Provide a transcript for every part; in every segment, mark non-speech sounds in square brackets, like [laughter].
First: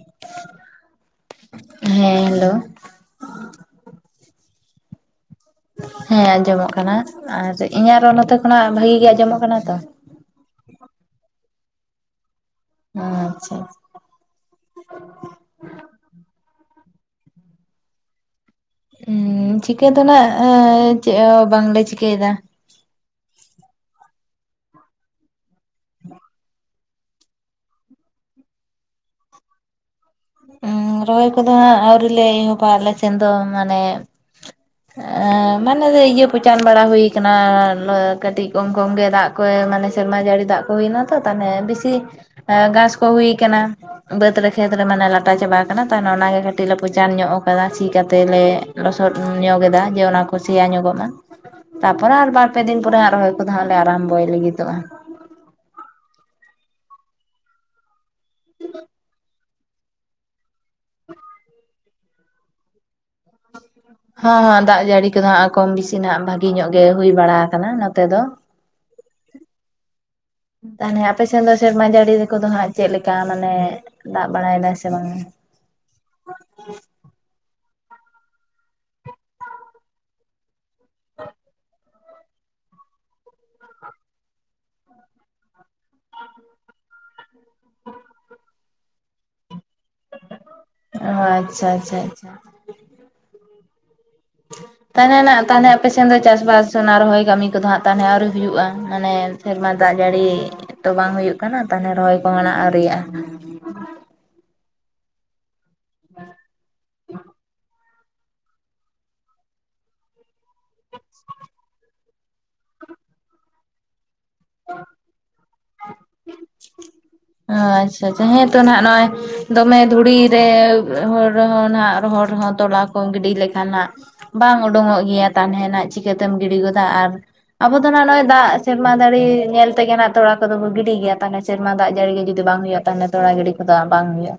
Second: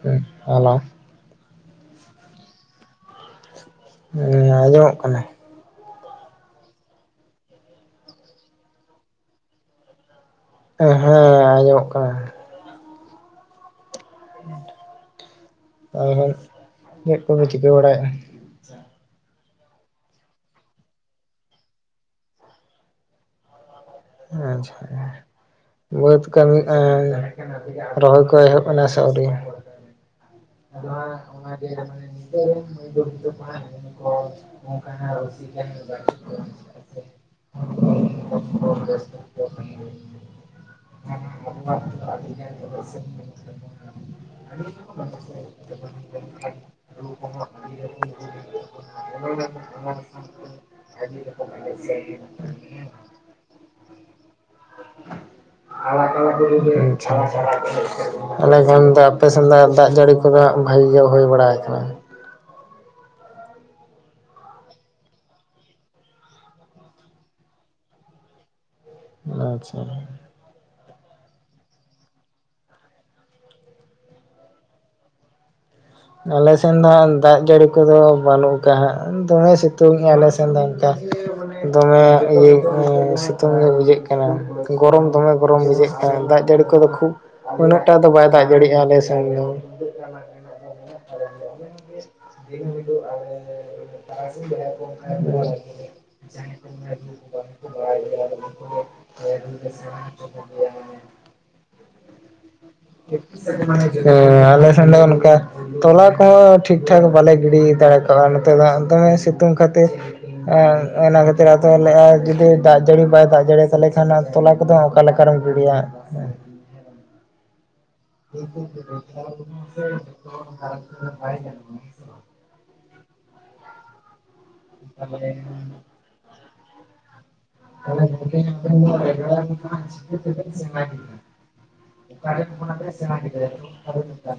ᱦᱮᱸ ᱦᱮᱞᱳ ᱦᱮᱸ ᱦᱮᱞᱳ ᱦᱮᱸ ᱟᱸᱡᱚᱢᱚᱜ ᱠᱟᱱᱟ ᱦᱮᱸ ᱟᱸᱡᱚᱢᱚᱜ ᱠᱟᱱᱟ ᱟᱨ ᱤᱧᱟᱹᱜ ᱨᱚᱲ ᱱᱚᱛᱮ ᱠᱷᱚᱱᱟᱜ ᱵᱷᱟᱹᱜᱤ ᱜᱮ ᱟᱸᱡᱚᱢᱚᱜ ᱠᱟᱱᱟ ᱛᱚ᱾ ᱦᱮᱸ ᱟᱸᱡᱚᱢᱚᱜ ᱠᱟᱱᱟ᱾ ᱟᱪᱪᱷᱟ ᱟᱨ ᱪᱮᱫ ᱠᱚ ᱯᱮ ᱪᱤᱠᱟᱹ ᱵᱟᱲᱟᱭᱮᱜᱼᱟ ᱪᱤᱠᱟᱹ ᱫᱚ ᱱᱟᱜ ᱪᱮᱜᱼᱚ ᱵᱟᱝᱞᱮ ᱪᱤᱠᱟᱹᱭᱮᱫᱟ ᱟᱪᱪᱷᱟ ᱵᱟᱹᱛ ᱠᱟᱹᱢᱤ ᱮᱸ ᱨᱚᱦᱚᱭ ᱠᱚ ᱮᱦᱚᱵ ᱱᱟ ᱥᱮ ᱟᱹᱣᱨᱤ ᱨᱚᱦᱚᱭ ᱠᱚᱫᱚ ᱦᱟᱸᱜ ᱟᱹᱣᱨᱤ ᱞᱮ ᱮᱦᱚᱵᱟ ᱟᱞᱮ ᱥᱮᱱ ᱫᱚ ᱢᱟᱱᱮ [unintelligible] ᱢᱟᱱᱮ ᱫᱚ ᱤᱭᱟᱹ ᱯᱚᱪᱟᱱ ᱵᱟᱲᱟ ᱦᱩᱭᱠᱟᱱᱟ ᱠᱟᱹᱴᱤᱡ ᱠᱚᱢ ᱠᱚᱢ ᱥᱚᱸᱜᱮ ᱫᱟᱜ ᱠᱚ ᱢᱟᱱᱮ ᱥᱮᱨᱢᱟ ᱡᱟᱹᱲᱤ ᱫᱟᱜ ᱠᱚ ᱦᱩᱭ ᱮᱱᱟ ᱛᱚ᱾ ᱛᱟᱦᱚᱞᱮ ᱵᱤᱥᱤ ᱜᱷᱟᱥ ᱠᱚ ᱦᱩᱭ ᱟᱠᱟᱱᱟ᱾ ᱵᱟᱹᱛ ᱨᱮ, ᱠᱷᱮᱛ ᱨᱮ ᱢᱟᱱᱮ ᱞᱟᱴᱟ ᱪᱟᱵᱟ ᱟᱠᱟᱱᱟ ᱛᱮ ᱚᱱᱟᱜᱮ ᱠᱟᱹᱴᱤᱡ ᱞᱮ ᱯᱚᱪᱟᱱ ᱧᱚᱜ ᱠᱟᱫᱟ ᱥᱤ ᱠᱟᱛᱮ ᱞᱮ ᱞᱚᱥᱚᱫ ᱧᱚᱜᱮᱫᱟ ᱡᱮ ᱚᱱᱟ ᱠᱚ᱾ ᱥᱤᱭᱟ ᱧᱚᱜᱚᱜ ᱢᱟ᱾ ᱛᱟᱯᱚᱨᱮ ᱟᱨ ᱵᱟᱨ ᱯᱮ ᱫᱤᱱ ᱯᱚᱨᱮ ᱦᱟᱸᱜ ᱨᱚᱦᱚᱭ ᱠᱚᱫᱚ ᱦᱟᱸᱜ ᱞᱮ ᱟᱨᱟᱢᱵᱚᱭ ᱞᱟᱹᱜᱤᱫᱚᱜᱼᱟ᱾ [unintelligible] ᱦᱚᱞᱟ ᱫᱟᱜ ᱡᱟᱹᱲᱤ ᱠᱚᱫᱚᱣᱟᱜ ᱵᱷᱟᱹᱜᱤ ᱜᱮ ᱦᱩᱭ ᱵᱟᱲᱟ ᱟᱠᱟᱱᱟ᱾ ᱦᱚᱸ ᱦᱚᱸ ᱫᱟᱜ ᱡᱟᱹᱲᱤ ᱠᱚᱫᱚ ᱦᱟᱸᱜ ᱠᱚᱢ ᱵᱤᱥᱤ ᱱᱟᱜ ᱵᱷᱟᱹᱜᱤ ᱧᱚᱜ ᱜᱮ ᱦᱩᱭ ᱵᱟᱲᱟ ᱟᱠᱟᱱᱟ ᱱᱚᱛᱮ ᱫᱚ᱾ ᱟᱪᱪᱷᱟ ᱛᱟᱦᱚᱞᱮ ᱟᱯᱮ ᱥᱮᱱ ᱫᱚ ᱥᱮᱨᱢᱟ ᱡᱟᱹᱲᱤ ᱠᱚᱫᱚ ᱦᱟᱸᱜ ᱪᱮᱫ ᱞᱮᱠᱟ ᱢᱟᱱᱮ ᱫᱟᱜ ᱵᱟᱲᱟᱭ ᱫᱟᱭ ᱥᱮ ᱵᱟᱝᱟ? ᱟᱞᱮ ᱥᱮᱱ ᱫᱚ ᱦᱟᱸᱜ ᱫᱟᱜ ᱡᱟᱹᱲᱤ ᱠᱚᱫᱚ ᱵᱟᱹᱱᱩᱜ ᱠᱟ ᱦᱟᱸᱜ ᱫᱚᱢᱮ ᱥᱤᱛᱩᱝ ᱟᱞᱮ ᱥᱮᱱ ᱫᱚ ᱫᱚᱢᱮ ᱤᱭᱟᱹ ᱮᱸ ᱥᱤᱛᱩᱝ ᱜᱮ ᱵᱩᱡᱷᱟᱹᱜ ᱠᱟᱱᱟ᱾ ᱜᱚᱨᱚᱢ ᱫᱚᱢᱮ ᱜᱚᱨᱚᱢ ᱵᱩᱡᱷᱟᱹᱜ ᱠᱟᱱᱟ ᱫᱟᱜ ᱡᱟᱹᱲᱤ ᱠᱚᱫᱚ ᱠᱷᱩᱵ ᱩᱱᱟᱹᱜ ᱴᱟ ᱫᱚ ᱵᱟᱭ ᱫᱟᱜ ᱡᱟᱲᱤᱭᱟᱜᱼᱟ᱾ᱟᱞᱮ ᱥᱮᱱ ᱫᱚ [unintelligible] ᱚᱸ ᱟᱪᱪᱷᱟ ᱟᱪᱪᱷᱟ ᱟᱪᱪᱷᱟ ᱛᱟᱦᱚᱞᱮ ᱱᱟᱜ ᱛᱟᱦᱚᱞᱮ [unintelligible] ᱟᱯᱮᱥᱮᱱ ᱫᱚ ᱪᱟᱥᱵᱟᱥ ᱚᱱᱟ ᱨᱚᱦᱚᱭ ᱠᱟᱹᱢᱤ ᱠᱚᱫᱚ ᱦᱟᱸᱜ ᱛᱟᱦᱚᱞᱮ ᱟᱹᱣᱨᱤ ᱦᱩᱭᱩᱜᱼᱟ ᱢᱟᱱᱮ [unintelligible] ᱥᱮᱨᱢᱟ ᱫᱟᱜ ᱡᱟᱹᱲᱤ ᱛᱚ ᱵᱟᱝ ᱦᱩᱭᱩᱜ ᱠᱟᱱᱟ᱾ ᱛᱟᱦᱚᱞᱮ ᱨᱚᱦᱚᱭ ᱠᱚ ᱦᱟᱱᱟᱜ ᱟᱹᱣᱨᱤᱭᱟᱜᱼᱟ ᱦᱮᱸ ᱟᱞᱮᱥᱮᱱ ᱫᱚ ᱚᱜᱼᱚᱱᱠᱟ ᱛᱚᱞᱟ ᱠᱚᱦᱚᱸ ᱴᱷᱤᱠ ᱴᱷᱟᱠ ᱵᱟᱞᱮ ᱜᱤᱲᱤ ᱫᱟᱲᱮ ᱠᱟᱣᱜᱼᱟ ᱱᱚᱛᱮ ᱫᱚ ᱦᱟᱸᱜ ᱫᱚᱢᱮ ᱥᱤᱛᱩᱝ ᱠᱷᱟᱹᱛᱤᱨ ᱚᱱᱟ ᱠᱷᱟᱹᱛᱤᱨ ᱟᱫᱚ ᱞᱮᱜᱼᱟᱭ ᱡᱩᱫᱤ ᱫᱟᱜ ᱡᱟᱹᱲᱤ ᱵᱟᱭ ᱫᱟᱜ ᱡᱟᱹᱲᱤ ᱛᱟᱦᱚᱞᱮ ᱠᱷᱟᱱ ᱛᱚᱞᱟ ᱠᱚᱫᱚ ᱦᱟᱸᱜ ᱚᱠᱟ ᱞᱮᱠᱟᱨᱮᱢ ᱜᱤᱲᱤᱭᱟᱜ ᱚ ᱟᱪᱪᱷᱟ ᱟᱪᱷᱟ᱾ᱦᱮᱸ ᱛᱚ ᱱᱟᱦᱟᱜ ᱱᱚᱜᱼᱚᱭ ᱫᱚᱢᱮ ᱫᱷᱩᱲᱤ ᱨᱮ ᱦᱩᱲᱩ ᱨᱮᱦᱚᱸ ᱱᱟᱦᱟᱜ ᱨᱚᱦᱚᱲ ᱨᱮᱦᱚᱸ ᱛᱚᱞᱟ ᱠᱚ ᱜᱤᱰᱤ ᱞᱮᱠᱟᱱᱟᱜ ᱵᱟᱝ ᱳᱰᱳᱝᱚᱜ ᱜᱮᱭᱟ᱾ᱛᱟᱱᱦᱮ ᱱᱟᱜ ᱪᱤᱠᱟᱹᱛᱮᱢ ᱜᱤᱰᱤ ᱜᱚᱫᱟ ᱟᱨ ᱟᱵᱚ ᱫᱚ ᱱᱟᱜ ᱱᱚᱜᱼᱚᱭ ᱫᱟᱜ ᱥᱮᱨᱢᱟ ᱡᱟᱹᱲᱤ ᱧᱮᱞ ᱛᱮᱜᱮ ᱱᱟᱜ ᱛᱚᱲᱟ ᱠᱚᱫᱚ ᱵᱚ ᱜᱤᱰᱤ ᱜᱮᱭᱟ ᱛᱟᱦᱚᱞᱮ ᱥᱮᱨᱢᱟ ᱫᱟᱜ ᱡᱟᱹᱲᱤ ᱜᱮ ᱡᱩᱫᱤ ᱵᱟᱝ ᱦᱩᱭᱩᱜᱼᱟ᱾ᱛᱟᱦᱚᱞᱮ ᱛᱚᱞᱟ ᱜᱟᱹᱰᱤ ᱠᱚᱫᱚ ᱵᱟᱝ ᱦᱩᱭᱩᱜᱼᱟ᱾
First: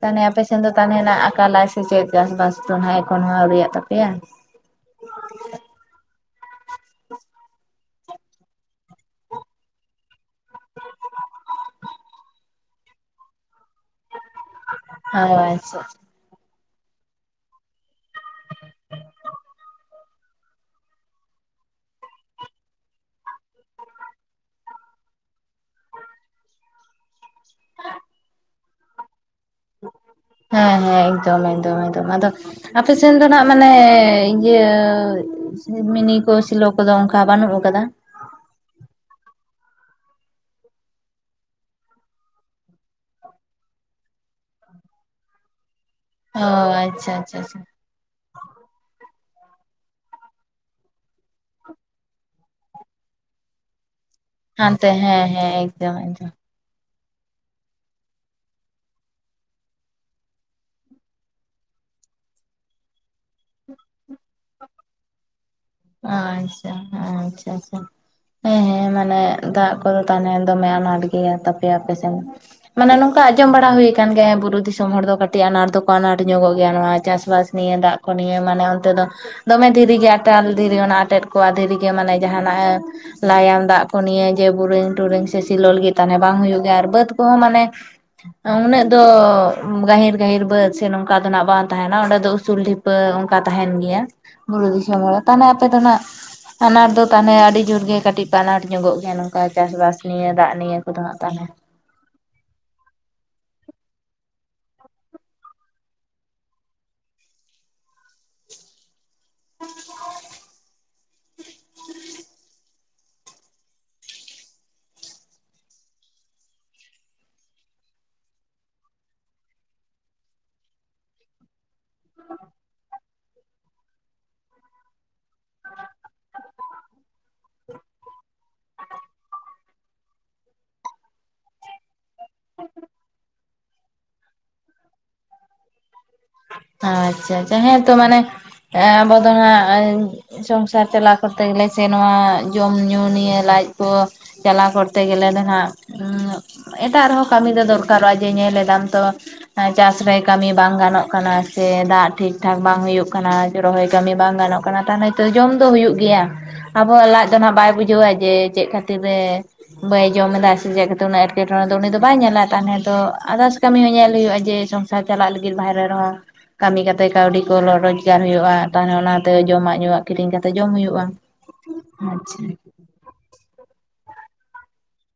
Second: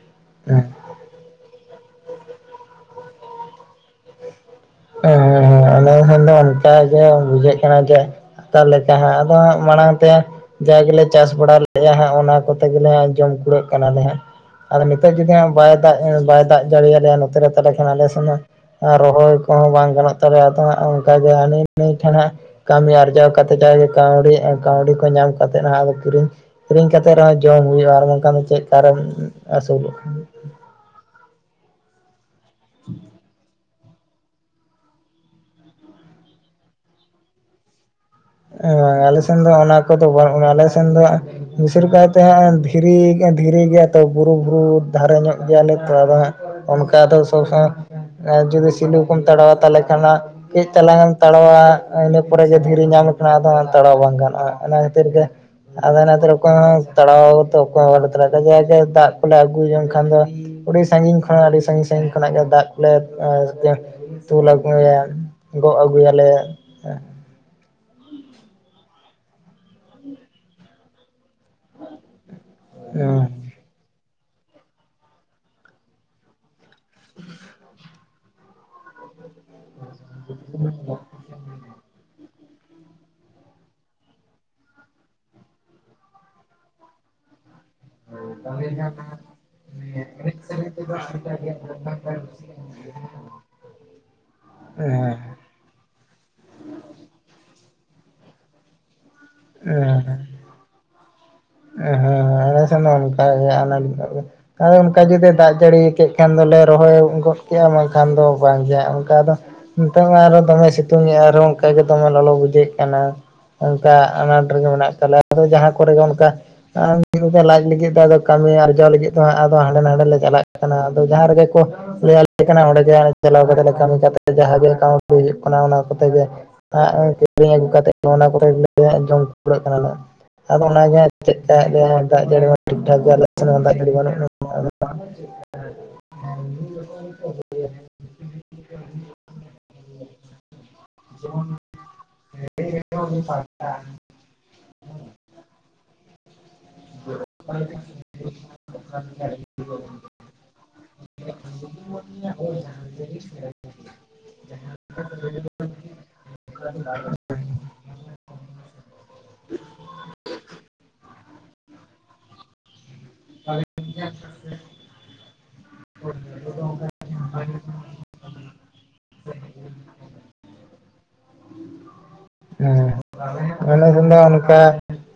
ᱛᱟᱦᱚᱞᱮ ᱟᱯᱮᱥᱮᱱ ᱫᱚ ᱛᱟᱦᱚᱞᱮ ᱟᱠᱟᱞᱟᱭ ᱥᱮ ᱪᱮᱫ? ᱪᱟᱥᱵᱟᱥ ᱫᱚ ᱱᱮ ᱠᱷᱚᱱ ᱦᱚᱸ ᱟᱹᱣᱨᱤᱭᱟᱜ ᱛᱟᱯᱮᱭᱟ ᱦᱮᱸ ᱦᱮᱸ ᱦᱮᱸ ᱟᱞᱮ ᱦᱚᱸᱞᱮ ᱚᱱᱠᱟ ᱜᱮ ᱵᱩᱡᱷᱟᱹᱜ ᱠᱟᱱᱟ ᱡᱮ [unintelligible] ᱞᱮᱠᱟ ᱦᱟᱸᱜ ᱟᱫᱚ ᱦᱟᱸᱜ ᱢᱟᱲᱟᱝ ᱛᱮ ᱡᱟ ᱜᱮᱞᱮ ᱪᱟᱥ ᱵᱟᱲᱟ ᱞᱮᱜᱟ ᱦᱟᱸᱜ ᱚᱱᱟ ᱠᱚᱛᱮ ᱜᱮᱞᱮ ᱡᱚᱢ ᱠᱩᱲᱟᱹᱜ ᱠᱟᱱᱟᱞᱮ ᱦᱟᱸᱜ ᱟᱫᱚ ᱱᱤᱛᱚᱜ ᱡᱩᱫᱤ ᱚ ᱵᱟᱭ ᱟᱪᱪᱷᱟ ᱫᱟᱜ ᱵᱟᱭ ᱫᱟᱜ ᱡᱟᱹᱲ ᱟᱞᱮᱭᱟ᱾ ᱱᱚᱛᱮ ᱨᱮ ᱛᱟᱦᱚᱞᱮ ᱠᱷᱟᱱ ᱟᱞᱮ ᱥᱮᱱᱟᱜ ᱨᱚᱦᱚᱭ ᱠᱚᱦᱚᱸ ᱵᱟᱝ ᱜᱟᱱᱚᱜ ᱛᱟᱞᱮᱭᱟ᱾ᱟᱫᱚ ᱦᱟᱸᱜ ᱚᱱᱠᱟᱜᱮ ᱦᱟᱹᱱᱤ ᱱᱟᱭ ᱴᱷᱮᱱ ᱦᱟᱸᱜ ᱠᱟᱹᱢᱤ ᱟᱨᱡᱟᱣ ᱠᱟᱛᱮ ᱡᱟᱜᱮ ᱠᱟᱹᱣᱰᱤ ᱠᱟᱹᱣᱰᱤ ᱠᱚ ᱧᱟᱢ ᱠᱟᱛᱮ ᱦᱟᱸᱜ ᱟᱫᱚ ᱠᱤᱨᱤᱧ ᱠᱤᱨᱤᱧ ᱠᱟᱛᱮ ᱨᱮᱦᱚᱸ ᱡᱚᱢ ᱦᱩᱭᱩᱜᱼᱟ ᱟᱨ ᱵᱟᱝᱠᱷᱟᱱ ᱫᱚ ᱪᱮᱫ ᱠᱟᱨᱮᱢ ᱟᱥᱩ ᱦᱮᱸ ᱦᱮᱸ ᱮᱠᱫᱚᱢ ᱮᱠᱫᱚᱢ ᱮᱠᱫᱚᱢ ᱟᱫᱚ᱾ ᱟᱯᱮ ᱥᱮᱱ ᱫᱚ ᱱᱟᱜ ᱢᱟᱱᱮ ᱤᱭᱟᱹ ᱢᱤᱱᱤ ᱠᱚ ᱥᱮᱞᱚ ᱠᱚᱫᱚ ᱚᱱᱠᱟ ᱵᱟᱹᱱᱩᱜ ᱟᱠᱟᱫᱟ? [unintelligible] ᱟᱞᱮ ᱥᱮᱱ ᱫᱚ ᱚᱱᱟ ᱠᱚᱫᱚ ᱵᱟᱹᱱᱩᱜᱼᱟ ᱟᱞᱮ ᱥᱮᱱ ᱫᱚ [unintelligible] ᱠᱟᱭᱛᱮ [unintelligible] ᱫᱷᱤᱨᱤ ᱜᱮᱭᱟ ᱛᱚ ᱵᱩᱨᱩ ᱵᱩᱨᱩ ᱫᱷᱟᱨᱮ ᱧᱚᱜ ᱜᱮᱭᱟᱞᱮ ᱛᱚ ᱟᱫᱚ ᱦᱟᱜ ᱚ ᱚᱱᱠᱟ ᱟᱪᱪᱷᱟ ᱫᱚ ᱟᱪᱪᱷᱟ ᱥᱚᱵ ᱟᱪᱪᱷᱟ ᱥᱚᱢᱚᱭ ᱡᱩᱫᱤ ᱥᱤᱞᱩ ᱠᱚᱢ ᱛᱟᱲᱟᱣᱟ ᱛᱟᱦᱚᱞᱮ ᱠᱷᱟᱱ ᱦᱟᱜ ᱠᱟᱹᱡ ᱪᱟᱞᱟᱝ ᱮᱢ ᱛᱟᱲᱟᱣᱟ ᱤᱱᱟᱹ ᱯᱚᱨᱮ ᱜᱮ ᱫᱷᱤᱨᱤ ᱧᱟᱢ ᱞᱮᱠᱷᱟᱱ ᱟᱫᱚ ᱦᱟᱸᱜ ᱛᱟᱲᱟᱣ ᱵᱟᱝ ᱜᱟᱱᱚᱜ ᱦᱚᱭ᱾ ᱚᱱᱟ ᱦᱟᱱᱛᱮ ᱠᱷᱟᱹᱛᱤᱨ ᱦᱮᱸ ᱜᱮ ᱦᱮᱸ ᱮᱠᱫᱚᱢ ᱟᱫᱚ ᱚᱱᱟ ᱮᱠᱫᱚᱢ ᱠᱷᱟᱹᱛᱤᱨ ᱛᱟᱲᱟᱣ ᱫᱚ ᱚᱠᱚᱭ ᱦᱚᱸ ᱵᱟᱞᱮ ᱛᱟᱲᱟᱣ ᱮᱫᱟ ᱡᱟ ᱜᱮ ᱫᱟᱜ ᱠᱚᱞᱮ ᱟᱹᱜᱩ ᱡᱚᱝ ᱠᱷᱟᱱ ᱫᱚ ᱟᱹᱰᱤ ᱥᱟᱺᱜᱤᱧ ᱠᱷᱚᱱ ᱟᱹᱰᱤ ᱥᱟᱺᱟᱹᱜᱤᱧ ᱥᱟᱟᱺᱜᱤᱧ ᱠᱷᱚᱱᱟᱜ ᱜᱮ ᱫᱟᱜ ᱠᱚᱞᱮ ᱫᱩᱞ ᱟᱹᱜᱩᱭᱟ᱾ ᱜᱚᱜ ᱟᱹᱜᱩᱭᱟᱞᱮ᱾ ᱟᱪᱪᱷᱟ ᱟᱪᱪᱷᱟ ᱾ [unintelligible] ᱦᱮᱸ ᱦᱮᱸ ᱢᱟᱱᱮ ᱫᱟᱜ ᱠᱚᱫᱚ ᱛᱟᱦᱚᱞᱮ ᱫᱚᱢᱮ ᱟᱱᱟᱴ ᱜᱮ ᱮᱭᱟ ᱛᱯᱮᱭᱟ ᱟᱯᱮ ᱥᱮᱱ [unintelligible] ᱢᱟᱱᱮ ᱱᱚᱝᱠᱟ ᱦᱮᱸ ᱟᱸᱡᱚᱢ ᱵᱟᱲᱟ ᱦᱩᱭ ᱟᱠᱟᱱ ᱜᱮᱭᱟ ᱦᱮᱸ ᱵᱩᱨᱩ ᱫᱤᱥᱚᱢ ᱦᱚᱲ ᱫᱚ ᱠᱟᱹᱴᱤᱡ ᱟᱱᱟᱴ ᱫᱚ ᱟᱱᱟᱴ ᱧᱚᱜᱚᱜ ᱜᱮᱭᱟ ᱱᱚᱣᱟ ᱪᱟᱥ ᱵᱟᱥ ᱱᱤᱭᱮ ᱫᱟᱜ ᱠᱚ ᱱᱤᱭᱮ ᱢᱟᱱᱮ ᱚᱱᱛᱮ ᱫᱚ ᱫᱚᱢᱮ ᱫᱷᱤᱨᱤ ᱜᱮ ᱟᱴᱟᱞ ᱫᱷᱤᱨᱤ ᱚᱱᱟ ᱟᱴᱮᱫ ᱠᱚᱜ-ᱟ ᱫᱷᱤᱨᱤ ᱜᱮ ᱢᱟᱱᱮ ᱡᱟᱦᱟᱱᱟᱜ ᱮ ᱞᱟᱭᱟᱢ ᱫᱟᱜ ᱠᱚ ᱱᱤᱭᱮ ᱡᱮ ᱵᱩᱨᱝ ᱴᱩᱨᱤᱝ ᱥᱮ ᱥᱤᱞᱚ ᱞᱟᱹᱜᱤᱫ ᱛᱟᱦᱞᱮ ᱵᱟᱝ ᱦᱩᱭᱩᱜ ᱜᱮᱭᱟ ᱟᱨ ᱵᱟᱹᱫ ᱠᱚᱦᱚᱸ ᱢᱟᱱᱮ ᱩᱱᱟᱹᱜ ᱫᱚ ᱜᱟᱹᱦᱤᱨ ᱜᱟᱹᱦᱤᱨ ᱵᱟᱹᱫ ᱥᱮ ᱱᱚᱝᱠᱟ ᱫᱚ ᱦᱟᱸᱜ ᱵᱟᱝ ᱛᱟᱦᱮᱱᱟ ᱾ᱚᱸᱰᱮ ᱫᱚ ᱩᱥᱩᱞ ᱰᱷᱤᱯ ᱟᱹ ᱚᱱᱠᱟ ᱛᱟᱦᱮᱱ ᱜᱮᱭᱟ ᱵᱩᱨᱩ ᱫᱤᱥᱚᱢ ᱦᱮᱸ ᱦᱚᱲᱟᱜ᱾ ᱛᱟᱦᱚᱞᱮ ᱟᱯᱮ ᱫᱟ ᱦᱸᱟᱜ ᱟᱱᱟᱴ ᱫᱚ ᱛᱟᱦᱚᱞᱮ ᱟᱹᱰᱤ ᱡᱳᱨ ᱜᱮ ᱠᱟᱹᱴᱤᱡ ᱯᱮ ᱟᱱᱟᱴ ᱧᱚᱜᱚᱜ ᱠᱟᱱᱟ᱾ ᱚᱱᱠᱟ ᱪᱟᱥ ᱵᱟᱥ ᱱᱤᱭᱮ ᱫᱟᱜ ᱱᱤᱭᱟᱹ ᱠᱚᱫᱚ ᱦᱟᱜ ᱛᱟᱦᱞᱮ ᱦᱮᱸ ᱦᱮᱸ ᱦᱮᱸ ᱟᱞᱮ ᱥᱮᱱ ᱫᱚ ᱚᱱᱠᱟ ᱜᱮ ᱟᱱᱟᱴ ᱟᱨ ᱚᱱᱠᱟ ᱡᱩᱫᱤ ᱫᱟᱜ ᱡᱟᱹᱲᱤ ᱠᱮᱫ ᱠᱷᱟᱱ ᱫᱚᱞᱮ ᱨᱚᱦᱚᱭ ᱜᱚᱫ ᱠᱮᱜᱼᱟ ᱵᱟᱝᱠᱷᱟᱱ ᱫᱚ ᱵᱟᱝ ᱜᱮ ᱚᱱᱠᱟ ᱫᱚ ᱱᱤᱛᱚᱝ ᱢᱟ ᱟᱨᱚ ᱫᱚᱢᱮ ᱥᱤᱛᱩᱝᱮᱫᱼᱟ ᱟᱨᱦᱚ ᱚᱱᱠᱟᱜᱮ ᱫᱚᱢᱮ ᱞᱚᱞᱚ ᱵᱩᱡᱷᱟᱹᱜ ᱠᱟᱱᱟ᱾ ᱚᱱᱠᱟ ᱟᱱᱟᱴ ᱨᱮᱜᱮ ᱢᱮᱱᱟᱜ ᱟᱠᱟᱫ ᱞᱮᱭᱟ ᱟᱫᱚ ᱡᱟᱦᱟᱸ ᱠᱚᱨᱮ ᱜᱮ ᱚᱱᱠᱟ ᱟᱨ ᱢᱤᱫ ᱢᱚᱠᱟ ᱞᱟᱡ ᱞᱟᱹᱜᱤᱫ ᱫᱚ ᱠᱟᱹᱢᱤ ᱟᱨᱡᱟᱣ ᱞᱟᱹᱜᱤᱫ ᱫᱚ ᱦᱟᱸᱜ ᱦᱟᱸᱰᱮ ᱱᱟᱰᱮ ᱞᱮ ᱪᱟᱞᱟᱜ ᱠᱟᱱᱟ ᱟᱫᱚ ᱡᱟᱦᱟᱸ ᱨᱮᱜᱮ ᱠᱚ ᱞᱟᱹᱭ ᱟᱞᱮ ᱠᱟᱱᱟ ᱚᱸᱰᱮ ᱜᱮ ᱪᱟᱞᱟᱣ ᱠᱟᱛᱮ ᱞᱮ ᱠᱟᱹᱢᱤ ᱠᱟᱛᱮ ᱡᱟᱦᱟᱸ ᱜᱮ ᱠᱟᱣᱰᱤ ᱦᱩᱭᱩᱜ ᱠᱟᱱᱟ ᱚᱱᱟ ᱠᱚᱛᱮ ᱜᱮ ᱟᱨ ᱠᱤᱨᱤᱧ ᱟᱹᱜᱩ ᱠᱟᱛᱮᱫ ᱚᱱᱟ ᱠᱚᱨᱮ ᱜᱮᱞᱮ ᱡᱚᱢ ᱠᱩᱲᱟᱹᱜ ᱠᱟᱱᱟ ᱞᱮ᱾ ᱟᱫᱚ ᱚᱱᱟᱱᱜᱮ ᱪᱮᱫ ᱞᱮᱠᱟ ᱮᱫ ᱞᱮᱭᱟᱭ [unintelligible] ᱫᱟᱜ ᱡᱟᱹᱲᱤ ᱢᱟ ᱴᱷᱤᱠ ᱴᱷᱟᱠ ᱫᱟᱜ ᱡᱟᱹᱲᱤ ᱵᱟᱹᱱᱩᱜ ᱟ᱾ [unintelligible] ᱟᱪᱪᱷᱟ ᱟᱪᱪᱷᱟ᱾ ᱦᱮᱸᱛᱚ ᱢᱟᱱᱮ ᱟᱵᱚ ᱫᱚ ᱦᱟᱜ ᱥᱚᱝᱥᱟᱨ ᱪᱟᱞᱟᱣ ᱠᱚᱨᱛᱮ ᱜᱮᱞᱮ ᱥᱮ ᱱᱚᱣᱟ ᱡᱚᱢ ᱧᱩ ᱱᱤᱭᱟᱹ ᱞᱟᱡ ᱠᱚ ᱪᱟᱞᱟᱣ ᱠᱚᱨᱛᱮ ᱜᱮᱞᱮ ᱱᱟᱦᱟᱜ [unintelligible] ᱮᱴᱟᱜ ᱨᱮᱦᱚᱸ ᱠᱟᱹᱢᱤ ᱫᱚ ᱫᱚᱨᱠᱟᱨᱚᱜᱼᱟ ᱡᱮ ᱧᱮᱞ ᱮᱫᱟᱢ ᱛᱚ ᱪᱟᱥ ᱨᱮ ᱠᱟᱹᱢᱤ ᱵᱟᱝ ᱜᱟᱱᱚᱜ ᱠᱟᱱᱟ ᱥᱮ ᱫᱟᱜ ᱴᱷᱤᱠ ᱴᱷᱟᱠ ᱵᱟᱝ ᱦᱩᱭᱩᱜ ᱠᱟᱱᱟ ᱨᱚᱦᱚᱭ ᱠᱟᱹᱢᱤ ᱵᱟᱝ ᱜᱟᱱᱚᱜ ᱠᱟᱱᱟ ᱛᱟᱦᱚᱞᱮ ᱛᱚ ᱡᱚᱢ ᱫᱚ ᱦᱩᱭᱩᱜ ᱜᱮᱭᱟ᱾ ᱟᱵᱚᱣᱟᱜ ᱞᱟᱡ ᱫᱚ ᱦᱟᱸᱜ ᱵᱟᱭ ᱵᱩᱡᱷᱟᱹᱣᱟ ᱡᱮ ᱪᱮᱫ ᱠᱷᱟᱹᱛᱤᱨ ᱮ ᱵᱟᱭ ᱡᱚᱢ ᱮᱫᱟ ᱥᱮ ᱪᱮᱫ ᱮᱴᱠᱮ ᱴᱚᱬᱮ ᱫᱚ ᱩᱱᱤ ᱫᱚ ᱵᱟᱭ ᱧᱮᱞᱟ ᱛᱟᱦᱚᱞᱮ ᱛᱚ ᱟᱫᱟᱨᱥ ᱠᱟᱹᱢᱤ ᱦᱚᱸ ᱧᱮᱞ ᱦᱩᱭᱩᱜᱼᱟ ᱡᱮ ᱥᱚᱝᱥᱟᱨ ᱪᱟᱞᱟᱜ ᱞᱟᱹᱜᱤᱫ ᱵᱟᱷᱨᱮ ᱠᱟᱹᱢᱤ ᱠᱟᱛᱮᱫ ᱠᱟᱹᱣᱰᱤ ᱠᱚ [unintelligible] ᱨᱚᱡᱽᱜᱟᱨ ᱦᱩᱭᱩᱜᱼᱟ᱾ ᱛᱟᱦᱚᱞᱮ ᱚᱱᱟᱛᱮ ᱡᱚᱢᱟᱜ ᱧᱩᱣᱟᱜ ᱠᱤᱨᱤᱧ ᱠᱟᱛᱮ ᱡᱚᱢ ᱦᱩᱭᱩᱜᱼᱟ᱾ [unintelligible] ᱟᱪᱷᱟ᱾ ᱦᱩᱸ᱾ ᱮᱱᱮ ᱦᱤᱞᱚᱜ ᱚᱱᱠᱟ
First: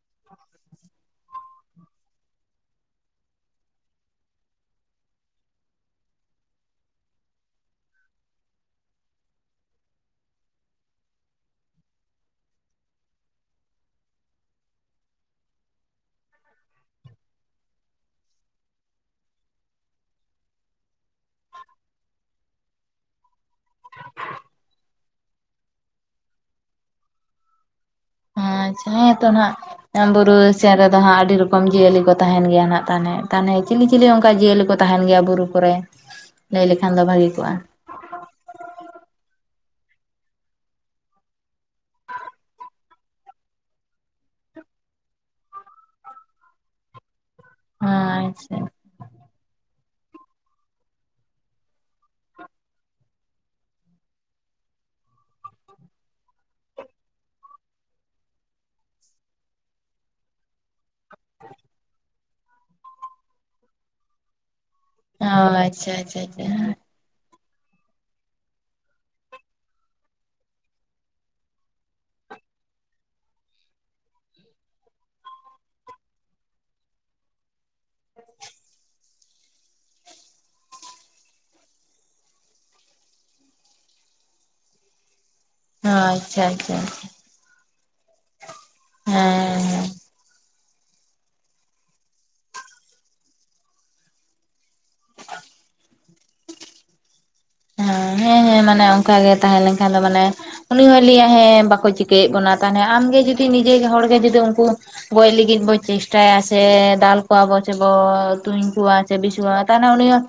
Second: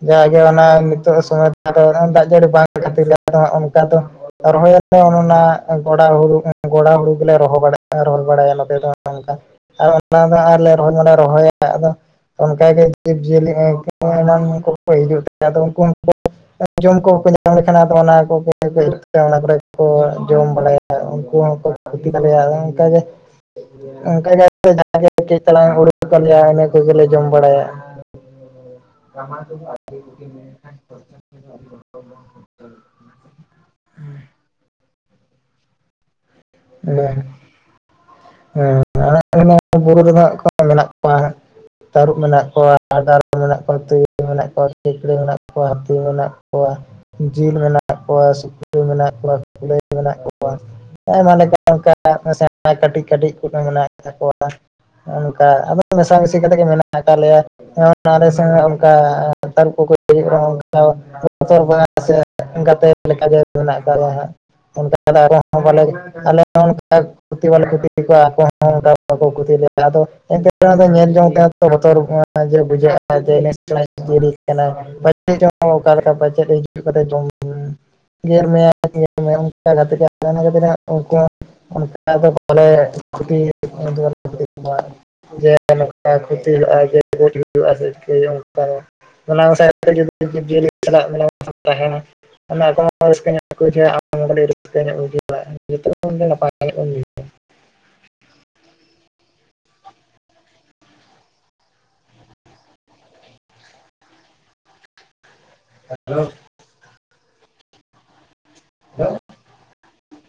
ᱡᱟ ᱜᱮ ᱚᱱᱟ ᱱᱤᱛᱚᱜ ᱥᱚᱢᱚᱭ ᱫᱟᱜ ᱡᱟᱹᱲᱤ ᱵᱟᱝ ᱠᱷᱟᱹᱛᱤᱨ ᱚᱱᱠᱟ ᱫᱚ ᱨᱚᱦᱚᱭ ᱦᱚᱛᱚ ᱚᱱᱮ ᱚᱱᱟ ᱜᱚᱰᱟ ᱦᱩᱲᱩ [unintelligible] [unintelligible] ᱜᱮᱞᱮ ᱨᱚᱦᱚᱭ ᱵᱟᱲᱟᱭᱟ [unintelligible] [unintelligible] ᱱᱚᱛᱮ ᱫᱚ ᱚᱱᱠᱟ ᱟᱨ ᱚᱱᱟ ᱫᱚ ᱦᱟᱸᱜ ᱞᱮ ᱨᱚᱦᱚᱭ ᱢᱟᱞᱮ ᱨᱚᱦᱚᱭᱟ ᱟᱫᱚ ᱚᱱᱠᱟᱜᱮ ᱡᱤᱵᱽᱡᱤᱭᱟᱹᱞᱤ ᱮᱢᱟᱱ ᱠᱚᱠᱚ ᱦᱤᱡᱩᱜ ᱛᱮ ᱟᱫᱚ ᱩᱱᱠᱩ ᱦᱚᱠᱚ ᱡᱚᱢ ᱠᱚᱠᱚ ᱧᱟᱢ ᱞᱮᱠᱷᱟᱱ ᱟᱫᱚ ᱚᱱᱟ ᱠᱚᱜᱮ ᱚᱱᱟ ᱠᱚᱨᱮ ᱠᱚ ᱡᱚᱢ ᱵᱟᱲᱟᱭᱟ᱾ ᱩᱱᱠᱩ ᱦᱚᱸᱠᱚ ᱵᱷᱟᱹᱲᱛᱤ ᱛᱟᱞᱮᱭᱟ ᱟᱫᱚ ᱚᱱᱠᱟᱜᱮ ᱚᱱᱠᱟ ᱜᱮ ᱟᱞᱮ ᱫᱚ ᱡᱟᱷᱟ ᱜᱮ ᱠᱟᱹᱴᱤᱡ ᱪᱟᱞᱟᱝ ᱦᱩᱭᱩᱜ ᱛᱟᱞᱮᱭᱟ ᱤᱱᱟᱹ ᱠᱚᱜᱮᱞᱮ ᱡᱚᱢ ᱵᱟᱲᱟᱭᱟ᱾ ᱟᱪᱪᱷᱟ ᱦᱮᱸ ᱛᱚ ᱱᱟᱦᱟᱜ ᱵᱩᱨᱩ ᱥᱮᱱ ᱨᱮ ᱫᱚ ᱦᱟᱸᱜ ᱟᱹᱰᱤ ᱨᱚᱠᱚᱢ ᱡᱤᱭᱟᱹᱞᱤ ᱠᱚ ᱛᱟᱦᱮᱱ ᱜᱮᱭᱟ ᱦᱟᱸᱜ ᱛᱟᱦᱚᱞᱮ ᱛᱟᱦᱚᱞᱮ ᱪᱤᱞᱤ ᱪᱤᱞᱤ ᱚᱱᱠᱟ ᱡᱤᱭᱟᱹᱞᱤ ᱠᱚ ᱛᱟᱦᱮᱱ ᱜᱮᱭᱟ ᱵᱩᱨᱩ ᱠᱚᱨᱮ [unintelligible] ᱞᱟᱹᱭ ᱞᱮᱠᱷᱟᱱ ᱫᱚ ᱵᱷᱟᱹᱜᱮ ᱠᱚᱜᱼᱟ᱾ ᱦᱮᱸ [unintelligible] ᱵᱩᱨᱩ ᱨᱮᱫᱚ ᱦᱟᱸᱜ ᱢᱮᱱᱟᱜ ᱠᱚᱣᱟ ᱦᱟᱸᱜ᱾ ᱛᱟᱹᱨᱩᱵ ᱢᱮᱱᱟᱜ ᱠᱚᱣᱟ ᱦᱟᱰᱟᱨ ᱢᱮᱱᱟᱜ ᱠᱚᱣᱟ ᱛᱩᱭᱩ ᱢᱮᱱᱟᱜ ᱠᱚᱣᱟ ᱥᱩᱠᱨᱤ ᱢᱮᱱᱟᱜ ᱠᱚᱣᱟ ᱦᱟᱹᱛᱤ ᱢᱮᱱᱟᱜ ᱠᱚᱣᱟ ᱾ ᱠᱚᱣᱟ ᱡᱤᱞ ᱢᱮᱱᱟᱜ ᱠᱚᱣᱟ ᱟᱪᱪᱷᱟ ᱥᱩᱠᱨᱤ ᱾ ᱢᱮᱱᱟᱜ ᱠᱚᱣᱟ ᱠᱩᱞᱟᱹᱭ ᱢᱮᱱᱟᱜ ᱠᱚᱣᱟ ᱟᱭᱢᱟ ᱞᱮᱠᱟ ᱾ ᱚᱱ ᱚᱱᱠᱟ ᱥᱮᱬᱟ ᱥᱮᱬᱟ ᱠᱟᱹᱴᱤᱡ ᱠᱟᱹᱴᱤᱡ ᱠᱚ ᱢᱮᱱᱟᱜ ᱛᱟᱠᱚᱣᱟ ᱾ ᱚᱱᱠᱟ ᱟᱫᱚ ᱢᱮᱥᱟ ᱢᱤᱥᱤ ᱠᱟᱛᱮᱫ ᱜᱮ ᱢᱮᱱᱟᱜ ᱟᱠᱟᱫ ᱞᱮᱭᱟ ᱾ ᱟᱞᱮ ᱥᱮᱱ ᱦᱚᱸ ᱚᱱᱠᱟ ᱛᱟᱨᱩᱵᱽ ᱠᱚᱠᱚ ᱦᱤᱡᱩᱜ ᱠᱟᱱᱟ ᱚᱱᱠᱟ ᱥᱮ ᱜᱟᱛᱮ ᱞᱮᱠᱟᱜᱮ ᱢᱮᱱᱟᱜ ᱟᱠᱟᱫᱟ ᱚ ᱦᱟᱸᱜ ᱵᱟᱞᱮ ᱟᱪᱪᱷᱟ ᱟᱪᱪᱷᱟ ᱟᱞᱮ ᱟᱪᱪᱷᱟ ᱦᱚᱸ ᱵᱟᱞᱮ ᱠᱷᱚᱛᱤ ᱠᱚᱣᱟ ᱟᱠᱚ ᱦᱚᱸ ᱚᱱᱠᱟ ᱵᱟᱠᱚ ᱠᱷᱚᱛᱤ ᱞᱮᱭᱟ ᱟᱫᱚ ᱮᱱᱛᱮ ᱚᱱᱟ ᱫᱚ ᱧᱮᱞ ᱡᱚᱝ ᱛᱮ ᱵᱚᱛᱚᱨ ᱜᱮ ᱵᱩᱡᱷᱟᱹᱜᱼᱟ ᱡᱮ ᱯᱟᱪᱮᱫ ᱪᱚᱝ ᱚᱠᱟ ᱞᱮᱠᱟ ᱜᱮᱮᱫ ᱢᱮ ᱢᱮ ᱚᱱᱠᱟᱛᱮ ᱩᱱᱠᱩ ᱦᱚᱸ ᱚᱱᱠᱟ ᱫᱚ ᱵᱟᱞᱮ ᱚ ᱟᱪᱪᱷᱟ ᱟᱪᱪᱷᱟ ᱟᱪᱪᱷᱟ ᱦᱮᱸ ᱦᱮᱸ [inaudible] [inaudible] [inaudible] [inaudible] ᱦᱮᱸ ᱦᱮᱸ ᱢᱟᱱᱮ ᱚᱱᱠᱟ ᱜᱮ ᱛᱟᱦᱮᱸ ᱞᱮᱱᱠᱷᱟᱱ ᱫᱚ ᱢᱟᱱᱮ ᱩᱱᱤ ᱦᱚᱸᱭ ᱞᱟᱹᱭᱟ ᱦᱮᱸ ᱵᱟᱠᱚ ᱪᱤᱠᱟᱹᱭᱮᱫ ᱵᱚᱱᱟ ᱛᱟᱦᱚᱞᱮ ᱟᱢᱜᱮ ᱡᱩᱫᱤ ᱱᱤᱡᱮ ᱦᱚᱲᱜᱮ ᱡᱩᱫᱤ ᱩᱱᱠᱩ ᱜᱚᱡᱽ ᱞᱟᱜᱤᱫ ᱵᱚ ᱪᱮᱥᱴᱟᱭᱟ ᱥᱮ ᱫᱟᱞ ᱠᱚᱣᱟ ᱵᱚ ᱪᱮ ᱵᱚ ᱛᱩᱧ ᱠᱚᱣᱟᱪᱮ ᱵᱤᱥ ᱵᱚ ᱮᱢᱟᱠᱚᱣᱟ ᱛᱟᱦᱞᱮ ᱩᱱᱤ ᱦᱚᱸ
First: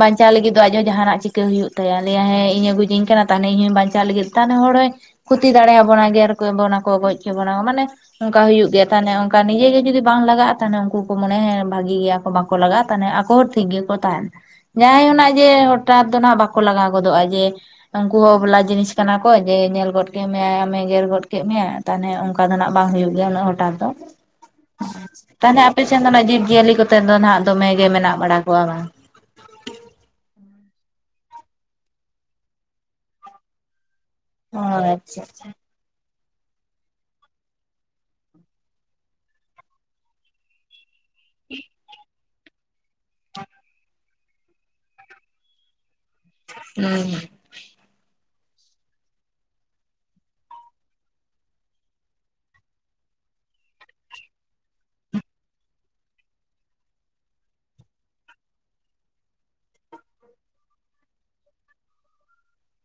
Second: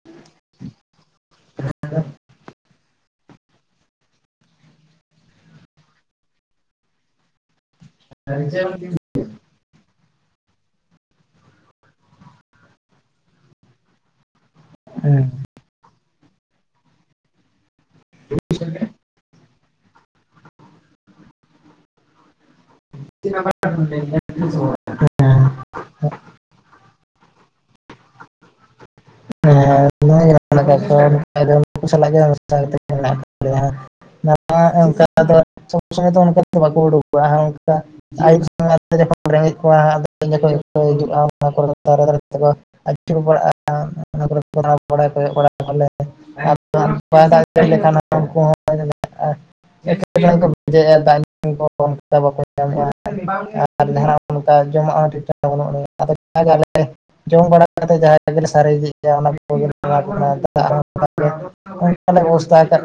ᱵᱟᱧᱪᱟᱣ ᱞᱟᱹᱜᱤᱫ ᱫᱚ ᱟᱡ ᱦᱚᱸ ᱡᱟᱦᱟᱱᱟᱜ ᱪᱤᱠᱟᱹ ᱦᱩᱭᱩᱜ ᱛᱟᱭᱟ ᱞᱮᱭᱟᱭ ᱦᱮᱸ ᱤᱧᱮ ᱜᱩᱡᱤᱧ ᱠᱟᱱᱟ ᱛᱟᱦᱱᱮ ᱤᱧ ᱦᱚᱸ ᱵᱟᱧᱪᱟᱜ ᱞᱟᱹᱜᱤᱫ ᱛᱟᱦᱱᱮ ᱦᱚᱲᱦᱚᱭ ᱠᱷᱩᱚᱴᱛᱤ ᱫᱟᱲᱮᱭᱟᱵᱚᱱᱟ ᱜᱮᱨ ᱠᱚ ᱵᱚᱱᱟ ᱠᱚ ᱜᱚᱡᱽ ᱠᱮᱵᱚᱱᱟ ᱠᱚ ᱢᱟᱱᱮ ᱾ ᱚᱱᱠᱟ ᱦᱩᱭᱩᱜ ᱜᱮᱭᱟ ᱛᱟᱦᱚᱞᱮ ᱚᱱᱠᱟ ᱱᱤᱡᱮᱜ ᱜᱮ ᱡᱩᱫᱤ ᱵᱟᱝ ᱞᱟᱜᱟᱜᱼᱟ ᱛᱟᱦᱚᱞᱮ ᱩᱱᱠᱩ ᱠᱚ ᱢᱚᱱᱮᱭᱟ ᱦᱮᱸ ᱵᱷᱟᱹᱜᱤ ᱜᱮᱭᱟ ᱠᱚ ᱵᱟᱠᱚ ᱞᱟᱜᱟᱜᱼᱟ ᱛᱟᱦᱚᱞᱮ ᱟᱠᱚ ᱦᱚᱸ ᱴᱷᱤᱠ ᱜᱮᱠᱚ ᱛᱟᱦᱮᱱᱟ ᱾ ᱡᱟᱦᱟᱸᱟᱭ ᱩᱱᱟᱜ ᱡᱮ ᱦᱚᱴᱟᱛ ᱫᱚ ᱱᱦᱟᱜ ᱵᱟᱠᱚ ᱞᱟᱜᱟᱣ ᱜᱚᱫᱚᱜᱼᱟ ᱡᱮ ᱾ ᱩᱱᱠᱩ ᱦᱚᱸ ᱚᱵᱞᱟ ᱡᱤᱱᱤᱥ ᱠᱟᱱᱟ ᱠᱚ ᱡᱮ ᱧᱮᱞ ᱜᱚᱫ ᱠᱮᱫ ᱢᱮᱭᱟᱭ ᱟᱢᱮ ᱜᱮᱨ ᱜᱚᱫ ᱠᱮᱫ ᱢᱮᱟᱭ ᱛᱟᱦᱚᱞᱮ ᱚᱱᱠᱟ ᱫᱚ ᱱᱟᱜ ᱵᱟᱝ ᱦᱩᱭᱩᱜ ᱾ ᱜᱮ ᱩᱱᱟᱹᱜ ᱦᱚᱴᱟᱛ ᱫᱚ ᱛᱟᱦᱚᱞᱮ ᱟᱯᱮᱥᱮᱱ ᱫᱚ ᱱᱟᱜ ᱡᱤᱵᱽ ᱡᱤᱭᱟᱹᱞᱤ ᱠᱚᱛᱮ ᱫᱚ ᱱᱟᱜ ᱫᱚᱢᱮ ᱜᱮ ᱢᱮᱱᱟᱜ ᱵᱟᱲᱟ ᱠᱚᱣᱟ ᱵᱟᱝ? ᱦᱮ ᱚ ᱚᱱᱠᱟ ᱟᱪᱪᱷᱟ ᱫᱚ ᱟᱪᱪᱷᱟ ᱥᱚᱵ ᱥᱚᱢᱚᱭ ᱫᱚ ᱚᱱᱠᱟ ᱵᱟᱠᱚ ᱩᱰᱩᱠᱚᱜᱼᱟ ᱚᱱᱠᱟ ᱾ [inaudible] [inaudible] ᱚᱱᱟ ᱠᱚᱨᱮ ᱜᱮᱠᱚ ᱦᱩᱸ ᱦᱩᱸ ᱪᱠᱱᱟᱜ ᱦᱚᱲ ᱠᱚᱦᱚᱸ ᱾ ᱮ ᱠᱚ ᱵᱷᱡᱟᱭᱮᱫᱟ ᱫᱟᱜ ᱧᱩ ᱠᱚ ᱵᱟᱠᱚ ᱧᱟᱢᱚᱜᱼᱟ ᱾ ᱟᱨ ᱡᱟᱦᱱᱟᱜ ᱚᱱᱠᱟ ᱡᱚᱢᱟᱜᱼᱟ ᱴ ᱵᱟᱹᱱᱩᱜ ᱟ ᱡᱟᱭ ᱡᱚᱢ ᱵᱟᱲᱟ ᱠᱟᱛᱮᱫ ᱡᱟᱦᱟᱸ ᱜᱮᱞᱮ ᱥᱟᱨᱡ ᱤᱫᱤᱜᱼᱟ ᱚᱱᱟ ᱠᱚᱜᱮᱞᱮ ᱮᱢ ᱵᱟᱲᱟᱣᱟᱠᱚ ᱠᱟᱱᱟ ᱾ ᱚᱱᱠᱟ ᱞᱮ ᱵᱮᱵᱚᱥᱛᱟ ᱟᱠᱟᱫ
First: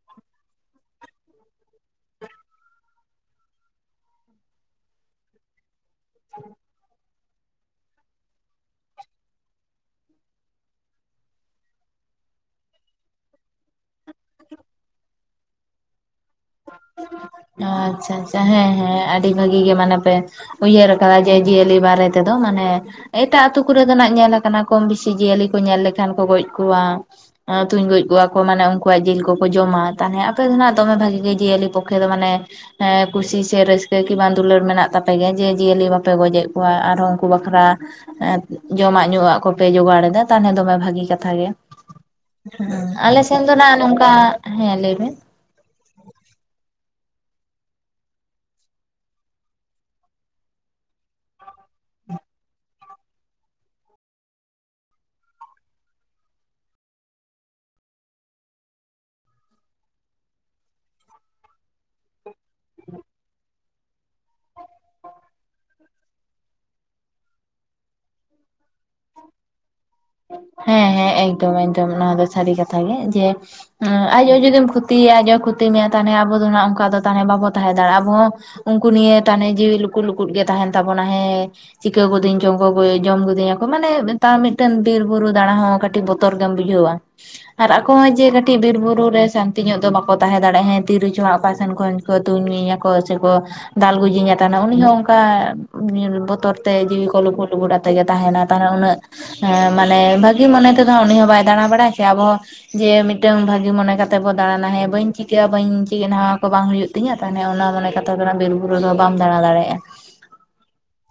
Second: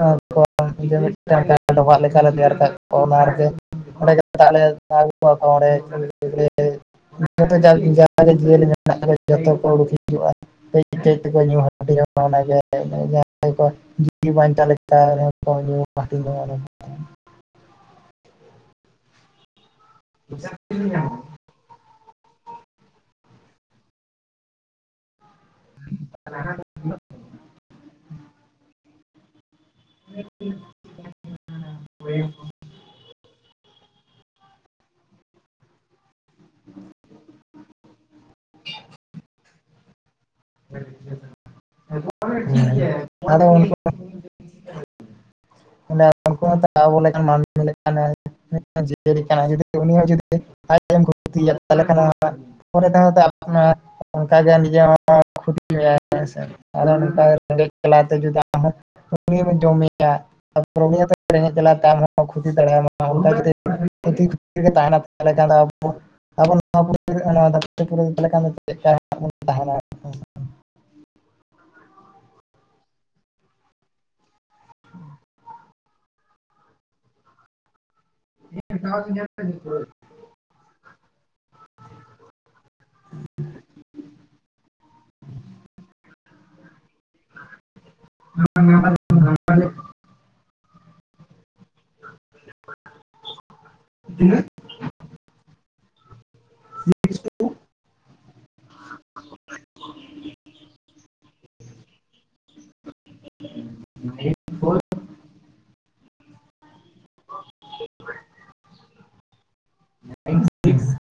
ᱢᱤᱫᱴᱟᱝ ᱰᱚᱵᱷᱟᱜ ᱞᱮᱠᱟᱛᱮ ᱛᱮᱭᱟᱨ ᱟᱠᱟᱫ ᱠᱚᱣᱟ ᱚᱱᱟ ᱨᱮᱜᱮ ᱚᱸᱰᱮ ᱜᱮ ᱫᱟᱜ ᱞᱮ ᱡᱚᱛᱚ ᱯᱚᱨᱜᱮ ᱡᱚᱦᱟᱨ ᱪᱮᱫ ᱛᱮᱠᱚ ᱧᱩ ᱦᱟᱹᱴᱤᱧᱟ ᱚᱱᱟᱜᱮ ᱤᱱᱟᱹᱜᱤ ᱦᱟᱸᱜ ᱡᱤᱣᱤ ᱵᱟᱧᱪᱟᱣ ᱞᱮᱠᱟ ᱧᱩ ᱦᱟᱹᱴᱤᱧ ᱡᱚᱸᱜᱟ ᱾ ᱟᱪᱪᱷᱟ ᱟᱪᱪᱷᱟ ᱦᱮᱸ ᱦᱮᱸ ᱟᱹᱰᱤ ᱵᱷᱟᱹᱜᱤ ᱜᱮ ᱢᱟᱱᱮ ᱯᱮ ᱩᱭᱦᱟᱹᱨ ᱟᱠᱟᱫᱟ ᱡᱮ ᱾ ᱡᱤᱭᱟᱹᱞᱤ ᱵᱟᱨᱮ ᱛᱮᱫᱚ ᱢᱟᱱᱮ ᱮᱴᱟᱜ ᱟᱛᱩ ᱠᱚᱨᱮ ᱫᱚ ᱱᱟᱜ ᱧᱮᱞ ᱠᱟᱱᱟ ᱠᱚᱢ ᱵᱮᱥᱤ ᱡᱤᱭᱟᱹᱞᱤ ᱠᱩ ᱧᱮᱞ ᱞᱮᱠᱷᱟᱱ ᱠᱚ ᱜᱚᱡ ᱠᱚᱣᱟ ᱛᱩᱧ ᱜᱚᱡ ᱠᱚᱣᱟ ᱠᱚ ᱢᱟᱱᱮ ᱩᱱᱠᱩᱣᱟᱜ ᱡᱤᱞ ᱠᱚᱠᱚ ᱡᱚᱢᱟ ᱾ ᱛᱟᱦᱚᱞᱮ ᱟᱯᱮ ᱫᱚ ᱱᱟᱜ ᱫᱚᱢᱮ ᱵᱷᱟᱜᱤ ᱜᱮ ᱡᱤᱭᱟᱹᱞᱤ ᱯᱚᱠᱠᱷᱮ ᱫᱚ ᱢᱟᱱᱮ ᱦᱮᱸ ᱠᱩᱥᱤ ᱥᱮ ᱨᱟᱹᱥᱠᱟᱹ ᱠᱤ ᱵᱟᱝ ᱫᱩᱞᱟᱹᱲ ᱢᱮᱱᱟᱜ ᱛᱟᱯᱮ ᱜᱮᱭᱟ ᱡᱮ ᱡᱤᱭᱟᱹᱞᱤ ᱵᱟᱯᱮ ᱜᱚᱡᱮᱫ ᱠᱚᱣᱟ ᱟᱨᱦᱚᱸ ᱩᱱᱠᱩ ᱵᱟᱠᱷᱨᱟ ᱦᱮᱸ ᱡᱚᱢᱟᱜ ᱧᱩᱣᱟᱜ ᱠᱚᱯᱮ ᱡᱚᱜᱟᱲ ᱮᱫᱟ ᱾ ᱛᱟᱦᱚᱞᱮ ᱫᱚᱢᱮ ᱵᱷᱟᱜᱤ ᱠᱟᱛᱷᱟ ᱜᱮ, ᱟᱞᱮ ᱥᱮᱱ ᱫᱚ ᱟᱫᱚ ᱱᱟᱜ ᱱᱚᱝᱠᱟ ᱦᱮᱸ ᱞᱟᱹᱭᱵᱤᱱ ᱢᱟᱱᱮ ᱩᱱᱠᱩ ᱦᱚᱛᱚ ᱟᱵᱚ ᱞᱮᱠᱟᱱ ᱢᱟᱱᱢᱤ ᱞᱮᱠᱟᱱ ᱡᱤᱭᱟᱹᱞᱤ ᱠᱟᱱᱟᱭ, ᱩᱱᱤ ᱦᱚᱸ ᱡᱩᱫᱤ ᱟᱡ ᱛᱮᱢ [unintelligible] ᱛᱟᱦᱚᱞᱮ ᱠᱷᱟᱱ ᱦᱚᱸ ᱯᱚᱨᱮ ᱛᱮ ᱦᱚᱸ [unintelligible] ᱚᱱᱠᱟ ᱜᱮ ᱱᱤᱡᱮ ᱦᱚᱸ [unintelligible] ᱢᱮᱭᱟ ᱦᱮ ᱥᱮ ᱟᱨᱦᱚ ᱱᱚᱝᱠᱟ ᱨᱮᱜᱮᱡ ᱡᱟᱞᱟ ᱛᱮ ᱡᱩᱫᱤ ᱟᱢ ᱦᱚᱸ ᱩᱱᱤᱢ ᱡᱚᱢᱮᱭᱟ, ᱛᱟᱯᱚᱨ ᱩᱱᱤ ᱦᱚᱛᱚ ᱨᱮᱸᱜᱮᱡ ᱡᱟᱞᱟ ᱛᱮ ᱟᱢ ᱦᱚᱸᱛᱚᱭ ᱠᱷᱩᱛᱤ ᱫᱟᱲᱮᱭᱟᱢᱟ ᱾ ᱚᱱᱠᱟ ᱠᱷᱩᱛᱤ ᱠᱷᱩᱛᱤ ᱨᱮᱜᱮ ᱛᱟᱦᱮᱱᱟ ᱛᱟᱦᱞᱮ ᱟᱵᱚ ᱟᱵᱚᱱ ᱱᱚᱣᱟᱵᱚᱱ [unintelligible] ᱪᱮᱫ ᱠᱟ ᱱᱟᱜ ᱵᱚᱱ ᱛᱟᱦᱮᱱᱟ? ᱦᱮᱸ ᱦᱮᱸ ᱮᱠᱫᱚᱢ ᱮᱠᱫᱚᱢ ᱱᱚᱣᱟ ᱫᱚ ᱥᱟᱹᱨᱤ ᱠᱟᱛᱷᱟ ᱜᱮ ᱾ ᱡᱮ ᱦᱮᱸ ᱟᱡ ᱦᱚ ᱡᱩᱫᱤᱢ ᱠᱷᱚᱛᱤᱭᱮᱭᱟ ᱟᱡ ᱦᱚᱸ ᱠᱷᱚᱛᱤ ᱢᱮᱭᱟ ᱛᱟᱦᱚᱞᱮ ᱟᱵᱚ ᱫᱚ ᱱᱟᱜ ᱚᱱᱠᱟ ᱫᱚ ᱛᱟᱦᱞᱮ ᱵᱟᱵᱚ ᱛᱟᱦᱮᱸ ᱫᱟᱲᱮᱭᱟᱜ-ᱟ ᱟᱵᱚ ᱦᱚᱸ ᱩᱱᱠᱩ ᱱᱤᱭᱮ ᱛᱮ ᱦᱟᱱᱮ ᱡᱤᱣᱤ ᱞᱩᱠᱩ ᱞᱩᱼ ᱼᱠᱩᱫ ᱜᱮ ᱛᱟᱦᱮᱱ ᱛᱟᱵᱚᱱᱟ ᱦᱮᱸ ᱪᱤᱠᱟᱹ ᱜᱚᱫᱤᱧ ᱪᱚᱝ ᱠᱚ ᱡᱚᱢ ᱜᱚᱫᱤᱧ‌ ᱟᱠᱚ ᱢᱟᱱᱮ [unintelligible] ᱢᱤᱫ ᱵᱤᱨ ᱵᱩᱨᱩ ᱫᱟᱬᱟ ᱦᱚᱸ ᱠᱟᱹᱴᱤᱡ ᱵᱚᱛᱚᱨ ᱜᱮᱢ ᱵᱩᱡᱷᱟᱹᱣᱟ ᱾ ᱟᱨ ᱟᱠᱚ ᱦᱚᱸ ᱡᱮ ᱠᱟᱹᱴᱤᱡ ᱵᱤᱨ ᱵᱩᱨᱩ ᱨᱮ ᱥᱟᱱᱛᱤ ᱧᱚᱜ ᱫᱚ ᱵᱟᱠᱚ ᱛᱟᱦᱮᱸ ᱫᱟᱲᱮᱭᱟᱜᱼᱟ ᱾ ᱦᱮᱸ ᱛᱤᱨᱮ ᱪᱚ ᱦᱟᱸᱜ ᱚᱠᱟ ᱥᱮᱱ ᱠᱷᱚᱱ ᱠᱚ ᱛᱩᱧ ᱢᱤᱭᱟ ᱠᱚ ᱥᱮ ᱠᱚ ᱫᱟᱞ ᱜᱩᱡᱤᱧᱟ ᱛᱟᱱᱟ ᱩᱱᱤ ᱦᱚᱸ ᱚᱱᱠᱟ ᱵᱚᱛᱚᱨ ᱛᱮ ᱡᱤᱣᱤ ᱠᱚ ᱞᱩᱠᱩᱫ ᱞᱩᱠᱩᱫ ᱟᱛᱮ ᱜᱮ ᱛᱟᱦᱮᱱᱟ ᱛᱟᱦᱚᱞᱮ ᱩᱱᱟᱹᱜ ᱢᱟᱱᱮ ᱵᱷᱟᱹᱜᱤ ᱢᱚᱱᱮ ᱛᱮᱫᱚ ᱦᱟᱸᱜ ᱩᱱᱤ ᱦᱚᱸ ᱵᱟᱭ ᱫᱟᱬᱟ ᱵᱟᱲᱟᱭᱟ ᱥᱮ ᱟᱵᱚ ᱦᱚᱸ ᱡᱮ ᱢᱤᱫᱴᱟᱝ ᱵᱷᱟᱹᱜᱤ ᱢᱚᱱᱮ ᱠᱟᱼ ᱼᱛᱮ ᱵᱚ ᱫᱟᱬᱟᱱᱟ ᱦᱮ ᱵᱟᱹᱧ ᱪᱤᱠᱟᱹᱜ-ᱟ ᱵᱟᱹᱧ ᱪᱮᱫ ᱱᱚᱣᱟ ᱠᱚ ᱵᱟᱝ ᱦᱩᱭᱩᱜ ᱛᱤᱧᱟᱹ ᱛᱟᱦᱚᱞᱮ ᱚᱱᱟ ᱢᱟᱱᱮ ᱠᱟᱛᱮ ᱫᱚ ᱵᱤᱨᱵᱩᱨᱩ ᱫᱚ ᱵᱟᱢ ᱫᱟᱬᱟ ᱫᱟᱲᱮᱭᱟᱜᱼᱟ ᱾ [inaudible]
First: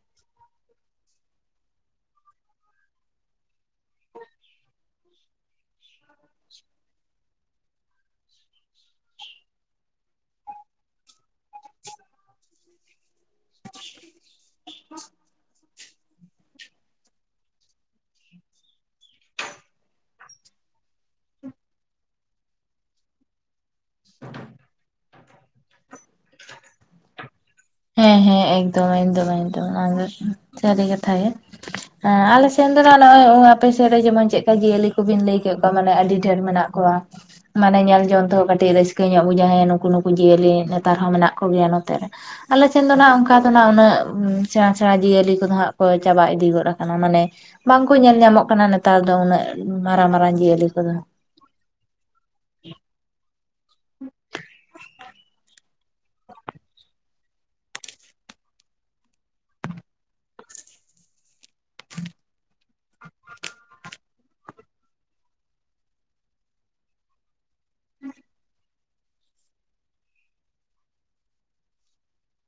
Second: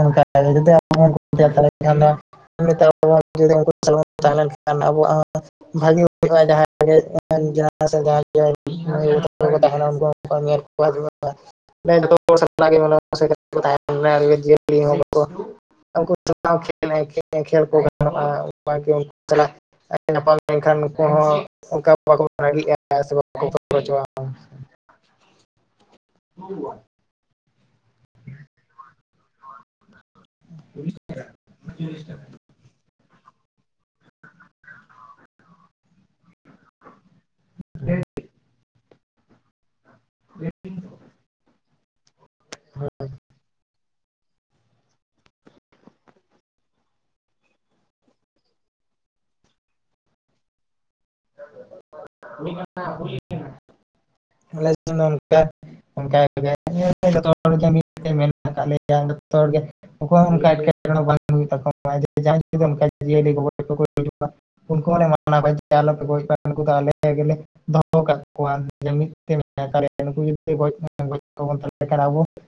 ᱚᱱᱠᱟ ᱛᱟᱦᱚᱞᱮ ᱡᱩᱫᱤ [unintelligible] ᱛᱟᱦᱚᱞᱮ ᱠᱷᱟᱱᱫᱚ [unintelligible] ᱛᱟᱦᱮᱸ ᱞᱮᱱᱠᱷᱟᱱ ᱟᱵᱚᱣᱟᱜ ᱦᱚᱸ ᱵᱷᱟᱜᱤ ᱦᱩᱭᱩᱜ-ᱟ [unintelligible] ᱛᱟᱦᱮᱱᱟ ᱩᱱᱠᱩ [unintelligible] ᱡᱮ ᱩᱱᱤ ᱦᱚ ᱵᱟᱠᱚ [unintelligible] ᱩᱱᱠᱩ ᱥᱟᱞᱟᱜ ᱦᱚ ᱠᱷᱮᱞ ᱟᱭ ᱠᱷᱮᱞ ᱟᱭ ᱠᱷᱮᱞ ᱠᱚ ᱜᱟᱱᱚᱜᱼᱟ ᱩᱱᱠᱩ ᱥᱟᱞᱟᱜ [unintelligible] ᱧᱟᱯᱟᱢ ᱞᱮᱱᱠᱷᱟᱱ ᱩᱱᱠᱩ ᱦᱚᱸ ᱚᱱᱠᱟ ᱵᱟᱠᱚ ᱨᱟᱹᱜᱤᱜᱼᱟ ᱥᱮ ᱵᱟᱠᱚ [unintelligible] [inaudible] [inaudible] ᱦᱮᱸ ᱦᱮᱸ ᱮᱠᱫᱚᱢ ᱮᱠᱫᱚᱢ ᱮᱠᱫᱚᱢ ᱥᱟᱹᱨᱤ ᱠᱟᱛᱷᱟ ᱜᱮ ᱟᱞᱮ ᱥᱮᱫ ᱫᱚ ᱱᱟᱦᱟᱜ ᱱᱚᱜᱼᱚᱭ ᱟᱯᱮ ᱥᱮᱫ ᱨᱮ ᱡᱮᱢᱚᱱ ᱪᱮᱫ ᱠᱟ ᱡᱤᱭᱟᱹᱞᱤ ᱠᱚ ᱵᱤᱱ ᱞᱟᱹᱭ ᱠᱮᱫ ᱠᱚᱣᱟ ᱢᱟᱱᱮ ᱟᱹᱰᱤ ᱰᱷᱮᱨ ᱢᱮᱱᱟᱜ ᱠᱚᱣᱟ ᱾ ᱢᱟᱱᱮ ᱧᱮᱞ ᱡᱚᱝ ᱛᱮᱦᱚᱸ ᱠᱟᱹᱴᱤᱡ ᱨᱟᱹᱥᱠᱟᱹ ᱧᱚᱜ ᱵᱩᱡᱷᱟᱹᱜ-ᱟ ᱱᱩᱠᱩ ᱱᱩᱠᱩ ᱡᱤᱭᱟᱹᱞᱤ ᱱᱮᱛᱟᱨ ᱦᱚᱸ ᱢᱮᱱᱟᱜ ᱠᱚ ᱜᱮᱭᱟ ᱱᱚᱛᱮ ᱨᱮ ᱾ ᱟᱞᱮ ᱥᱮᱱ ᱫᱚ ᱱᱟᱜ ᱚᱱᱠᱟ ᱫᱚ ᱱᱟᱜ ᱩᱱᱟᱹᱜ ᱥᱮᱬᱟ ᱥᱮᱬᱟ ᱡᱤᱭᱟᱹᱞᱤ ᱠᱚ ᱫᱚ ᱦᱟᱸᱜ ᱠᱚ ᱪᱟᱵᱟ ᱤᱫᱤ ᱜᱚᱫ ᱟᱠᱟᱱᱟ ᱢᱟᱱᱮ ᱵᱟᱝ ᱠᱚ ᱧᱮᱞ ᱧᱟᱢᱚᱜ ᱠᱟᱱᱟ ᱱᱮᱛᱟᱨ ᱫᱚ ᱩᱱᱟᱹᱜ ᱢᱟᱨᱟᱝ ᱢᱟᱨᱟᱝ ᱡᱤᱭᱟᱹᱞᱤ ᱠᱚ ᱫᱚ [inaudible] [inaudible] [unintelligible] ᱞᱮᱭᱟ ᱡᱚᱛᱚ ᱦᱚᱲ ᱜᱮ ᱾ ᱚᱠᱚᱭ ᱦᱚᱸ ᱚᱱᱠᱟ ᱮᱴᱠᱮᱴᱚᱬᱮ ᱵᱟᱝ ᱦᱩᱭᱩᱜ ᱛᱟᱠᱚᱣᱟ [unintelligible] ᱡᱤᱭᱟᱹᱞᱤ ᱠᱚ ᱜᱚᱡ [unintelligible] ᱩᱱᱠᱩ ᱦᱚᱸᱞᱮ ᱢᱟᱱᱟ [unintelligible] ᱟᱞᱚ ᱯᱮ ᱜᱚᱡ ᱠᱚᱣᱟ ᱩᱱᱠᱩ ᱫᱚ ᱟᱞᱮ ᱜᱮᱞᱮ ᱫᱚᱦᱚ ᱠᱟᱜ ᱠᱚᱣᱟ [unintelligible] [unintelligible]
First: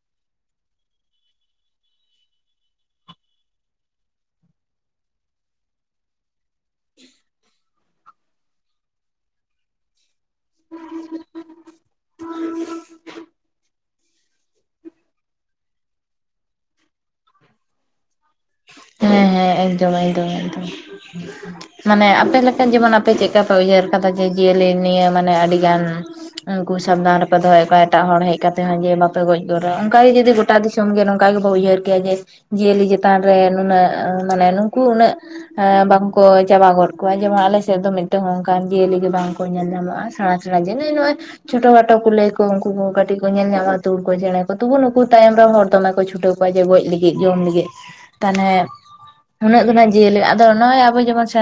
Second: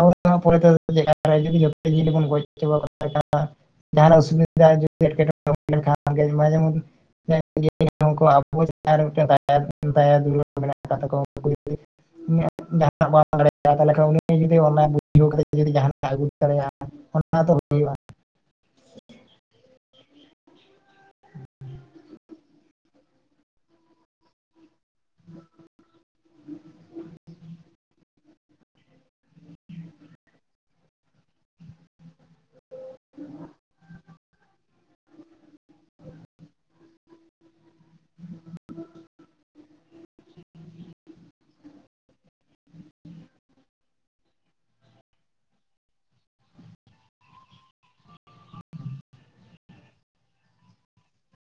ᱟᱵᱚ ᱱᱚᱣᱟ ᱯᱚᱨᱮ ᱛᱮᱫᱚ ᱪᱮᱫ ᱞᱮᱠᱟ [unintelligible] ᱡᱷᱚᱛᱚ ᱡᱤᱭᱟᱹᱞᱤ ᱵᱚᱱ ᱜᱚᱡ ᱪᱟᱵᱟ ᱠᱚᱣᱟ ᱛᱟᱦᱞᱮ ᱠᱷᱟᱱ ᱢᱟ ᱡᱟᱦᱟ ᱱᱟᱜ ᱚᱥᱩᱵᱤᱫᱷᱟ ᱡᱩᱫᱤ ᱮᱴᱠᱮᱴᱚᱬᱮ ᱦᱩᱭ ᱞᱮᱱ ᱠᱷᱟᱱ [unintelligible] [unintelligible] ᱟᱵᱚ ᱪᱮᱛᱟᱱ ᱨᱮ [unintelligible] ᱫᱟᱭᱟ ᱫᱩᱞᱟᱹᱲ [unintelligible] [unintelligible] ᱡᱩᱫᱤ ᱚᱱᱟ ᱵᱩᱡᱷᱟᱹᱣ ᱠᱟᱛᱮ [unintelligible] ᱡᱟᱦᱟᱱᱟᱜ ᱟᱹᱜᱩ ᱫᱟᱲᱮᱭᱟᱜᱼᱟ [unintelligible] ᱚᱱᱟ ᱫᱚ [unintelligible] ᱦᱩᱭᱩᱜᱼᱟ ᱦᱮᱸ ᱦᱮᱸ ᱮᱠᱫᱚᱢ ᱮᱠᱫᱚᱢ ᱮᱠᱫᱚᱢ ᱾ ᱢᱟᱱᱮ ᱟᱯᱮ ᱞᱮᱠᱟᱱ ᱡᱮᱢᱚᱱ ᱟᱯᱮ ᱪᱮᱫ ᱠᱟ ᱯᱮ ᱩᱭᱦᱟᱹᱨ ᱠᱟᱫᱟ ᱡᱮ ᱡᱤᱭᱟᱹᱞᱤ ᱱᱤᱭᱟᱹ ᱢᱟᱱᱮ ᱟᱹᱰᱤ ᱜᱟᱱ ᱩᱱᱠᱩ ᱥᱟᱵᱫᱟᱱ ᱨᱮᱯᱮ ᱫᱚᱦᱚᱭᱮᱫ ᱠᱚᱣᱟ ᱮᱴᱟᱜ ᱦᱚᱲ ᱦᱮᱡ ᱠᱟᱛᱮ ᱡᱮ ᱵᱟᱯᱮ ᱜᱚᱡ ᱠᱚ ᱨᱮᱦᱚ ᱚᱱᱠᱟ ᱜᱮ ᱡᱩᱫᱤ ᱜᱚᱴᱟ ᱫᱤᱥᱚᱢ ᱜᱮ ᱱᱚᱝᱠᱟ ᱜᱮᱵᱚᱱ ᱩᱭᱟᱦᱟᱹᱨ ᱠᱮᱭᱟ ᱡᱮ ᱡᱤᱭᱟᱹᱞᱤ ᱪᱮᱛᱟᱱ ᱨᱮ ᱱᱩᱱᱟᱹᱜ ᱢᱟᱱᱮ ᱱᱩᱠᱩ ᱩᱱᱟᱹᱜ [unintelligible] ᱵᱟᱝ ᱠᱚ ᱪᱟᱵᱟ ᱜᱚᱫ ᱠᱚᱣᱟ ᱡᱮᱢᱚᱱ ᱟᱞᱮ ᱥᱮᱫ ᱫᱚ ᱢᱤᱫ ᱴᱟ. ᱝ ᱚᱱᱠᱟᱱ ᱡᱤᱭᱟᱹᱞᱤ ᱜᱮ ᱵᱟᱝ ᱠᱚ ᱧᱮᱞ ᱧᱟᱢᱚᱜᱼᱟ ᱥᱮᱬᱟ [unintelligible] ᱪᱷᱴᱳ ᱠᱷᱟᱴᱳ ᱠᱩᱞᱟᱹᱭ ᱠᱚ ᱩᱱᱠᱩ ᱠᱚ ᱠᱟᱹᱴᱤᱡ ᱠᱚ ᱧᱮᱞ ᱧᱟᱢᱟ ᱛᱩᱲ ᱠᱚ ᱪᱮᱬᱮ ᱠᱚ ᱛᱚᱵᱩ ᱱᱩᱠᱩ ᱛᱟᱭᱚᱢ ᱨᱮᱱ ᱦᱚᱲ ᱫᱚᱢᱮ ᱠᱚ ᱪᱷᱩᱴᱟᱹᱣ ᱚᱠᱚᱭ ᱫᱚ ᱜᱚᱡ ᱞᱟᱹᱜᱤᱫ ᱡᱚᱢ ᱞᱟᱹᱜᱤᱫ ᱛᱟᱱᱮ ᱩᱱᱟᱹᱜ ᱫᱚᱱᱟᱜ ᱡᱤᱭᱟᱹᱞᱤ ᱟᱫᱚ ᱱᱚᱜ ᱚᱭ ᱟᱵᱚ ᱡᱮᱢᱚᱱ [inaudible]